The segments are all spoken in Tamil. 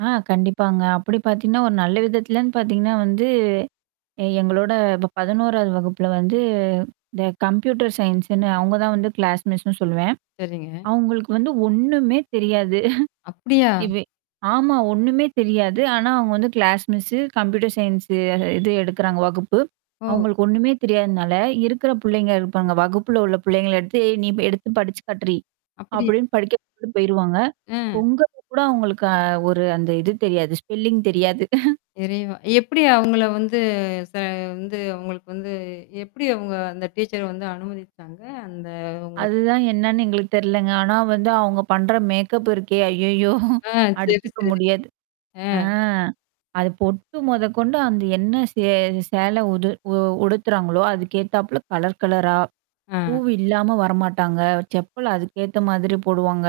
ஆ கண்டிப்பாங்க. அப்பிடி பாத்தீங்கன்னா, ஒரு நல்ல விதத்துலன்னு பாத்தீங்கன்னா வந்து எ எங்களோட இப்ப 11 வது வகுப்புல வந்து இந்த கம்ப்யூட்டர் சயின்ஸ்ன்னு அவுங்க தான் வந்து கிளாஸ் மிஸ்னு சொல்லுவேன். சரிங்க. அவுங்களுக்கு வந்து ஒன்னுமே தெரியாது. அப்பிடியா? [unintelligible] ஆமா. ஒன்னுமே தெரியாது. ஆனா அவுங்க வந்து கிளாஸ் மிஸ்ஸு, கம்ப்யூட்டர் சயின்ஸ்ஸு எ இது எடுக்கறாங்க வகுப்பு. ஓ! அவுங்களுக்கு ஒன்னுமே தெரியாதுன்னால இருக்கிற புள்ளைங்க இருப்பாங்க. வகுப்புல உள்ள புள்ளைங்கள எடுத்து, ஏ நீ எடுத்து படிச்சு காட்டுடி! அப்படியா. அப்பிடின்னு படிக்க சொல்லிட்டு போயிருவாங்க. அ. பொங்கலுக்கு கூட அவுங்களுக்கு அ ஒரு அந்த இது தெரியாது. ஸ்பெல்லிங் தெரியாது. இறைவா! எப்பிடி அவுங்கள வந்து ச வந்து அவுங்களுக்கு வந்து எப்பிடி அவுங்க அந்த டீச்சர வந்து அனுமதிச்சாங்க? அந்த அதுதான் [unintelligible] என்னன்னு எங்களுக்கு தெரிலங்க. ஆனா வந்து அவுங்க பண்ற மேக்கப் இருக்கே! ஐய்யய்யோ! ஆ, சரி, அடிச்சுக்க சரி. முடியாது. ஆ. ஆ. அது பொட்டு மொதக்கொண்டு அந்த என்ன சே சேலை உது உ உடுத்துறாங்களோ! அதுக்கேத்தாப்ல கலர் கலரா. அ. பூவு இல்லாம வரமாட்டாங்க செப்பல் அதுக்கேத்த மாதிரி போடுவாங்க.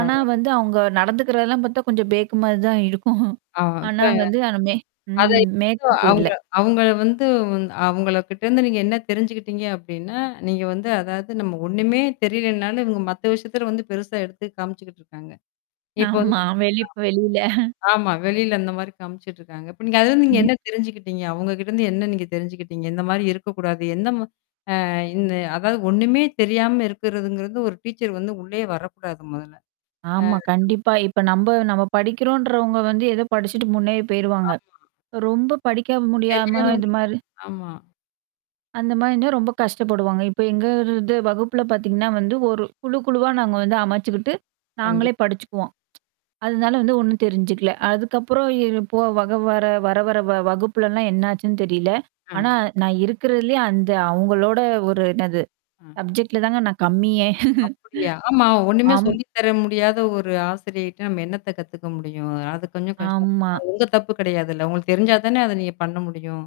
ஆனா வந்து அவுங்க நடந்துக்கிறதெல்லாம் பாத்தா கொஞ்சம் பேக்குமாரி தான் இருக்கும். ஆ அப்ப ஆனா வந்து ஆனா மேக் அத ம் [unintelligible] மேக்கப் இல்ல. அவுங்க அவுங்கள வந்து வந் அவுங்களகிட்டருந்து நீங்க என்ன தெரிஞ்சுக்கிட்டீங்க அப்பிடின்னா, நீங்க வந்து அதாவது நம்ம ஒன்னுமே தெரிலனாலும் இவுங்க மத்த விஷயத்துல வந்து பெருசா எடுத்து காமிச்சுக்கிட்டுருக்காங்க. இப்போ வந்து ஆமா. [unintelligible] வெளிப் வெளில. ஆமா. வெளில அந்தமாரி காமிச்சுட்டுருக்காங்க. இப்ப நீங்க அதுலருந்து நீங்க ம். என்ன தெரிஞ்சுக்கிட்டீங்க? அவுங்ககிட்டருந்து என்ன நீங்க தெரிஞ்சுக்கிட்டீங்க? இந்தமாரி இருக்கக்கூடாது. எந்த ம அ இந்த அதாது ஒன்னுமே தெரியாம இருக்கிறதுங்கிறது ஒரு டீச்சர் வந்து உள்ளயே வரக்கூடாது முதல்ல. ஆமா ஆ. கண்டிப்பா. இப்ப நம்ப நம்ம படிக்கிறோன்றவங்க வந்து ஏதோ படிச்சுட்டு முன்னேறி போயிருவாங்க. ஆமா. ரொம்ப படிக்காம முடியாம இது மாரி [unintelligible] ஆமா. அந்தமாரி இருந்தா ரொம்ப கஷ்டப்படுவாங்க. இப்ப எங்க வகுப்புல பாத்தீங்கன்னா வந்து ஒரு குழு, குழுவா நாங்க வந்து அமைச்சுக்கிட்டு. கண்டிப் நாங்களே படிச்சுக்குவோம் அதனால வந்து ஒன்னும் தெரிஞ்சுக்கல. அதுக்கப்புறம் எற போ வக வர வர வர வ வகுப்புலலாம் என்னாச்சுன்னு தெரில. ஆ. ஆனா நான் இருக்கிறதிலயே அந்த அவுங்களோட ஒரு என்னது அ. சப்ஜெக்ட்ல தாங்க நான் கம்மியே! அப்பிடியா? ஆமா ஒன்னுமே அம். சொல்லி தர முடியாத ஒரு ஆசிரியைட்ட நம்ம என்னத்த கத்துக்க முடியும்? அது கொஞ்சம் கஷ்டம்தான். ஆமா. அது உங்க தப்பு கிடையாதுல்ல. உங்களுக்கு தெரிஞ்சா தானே அத நீங்க பண்ண முடியும்?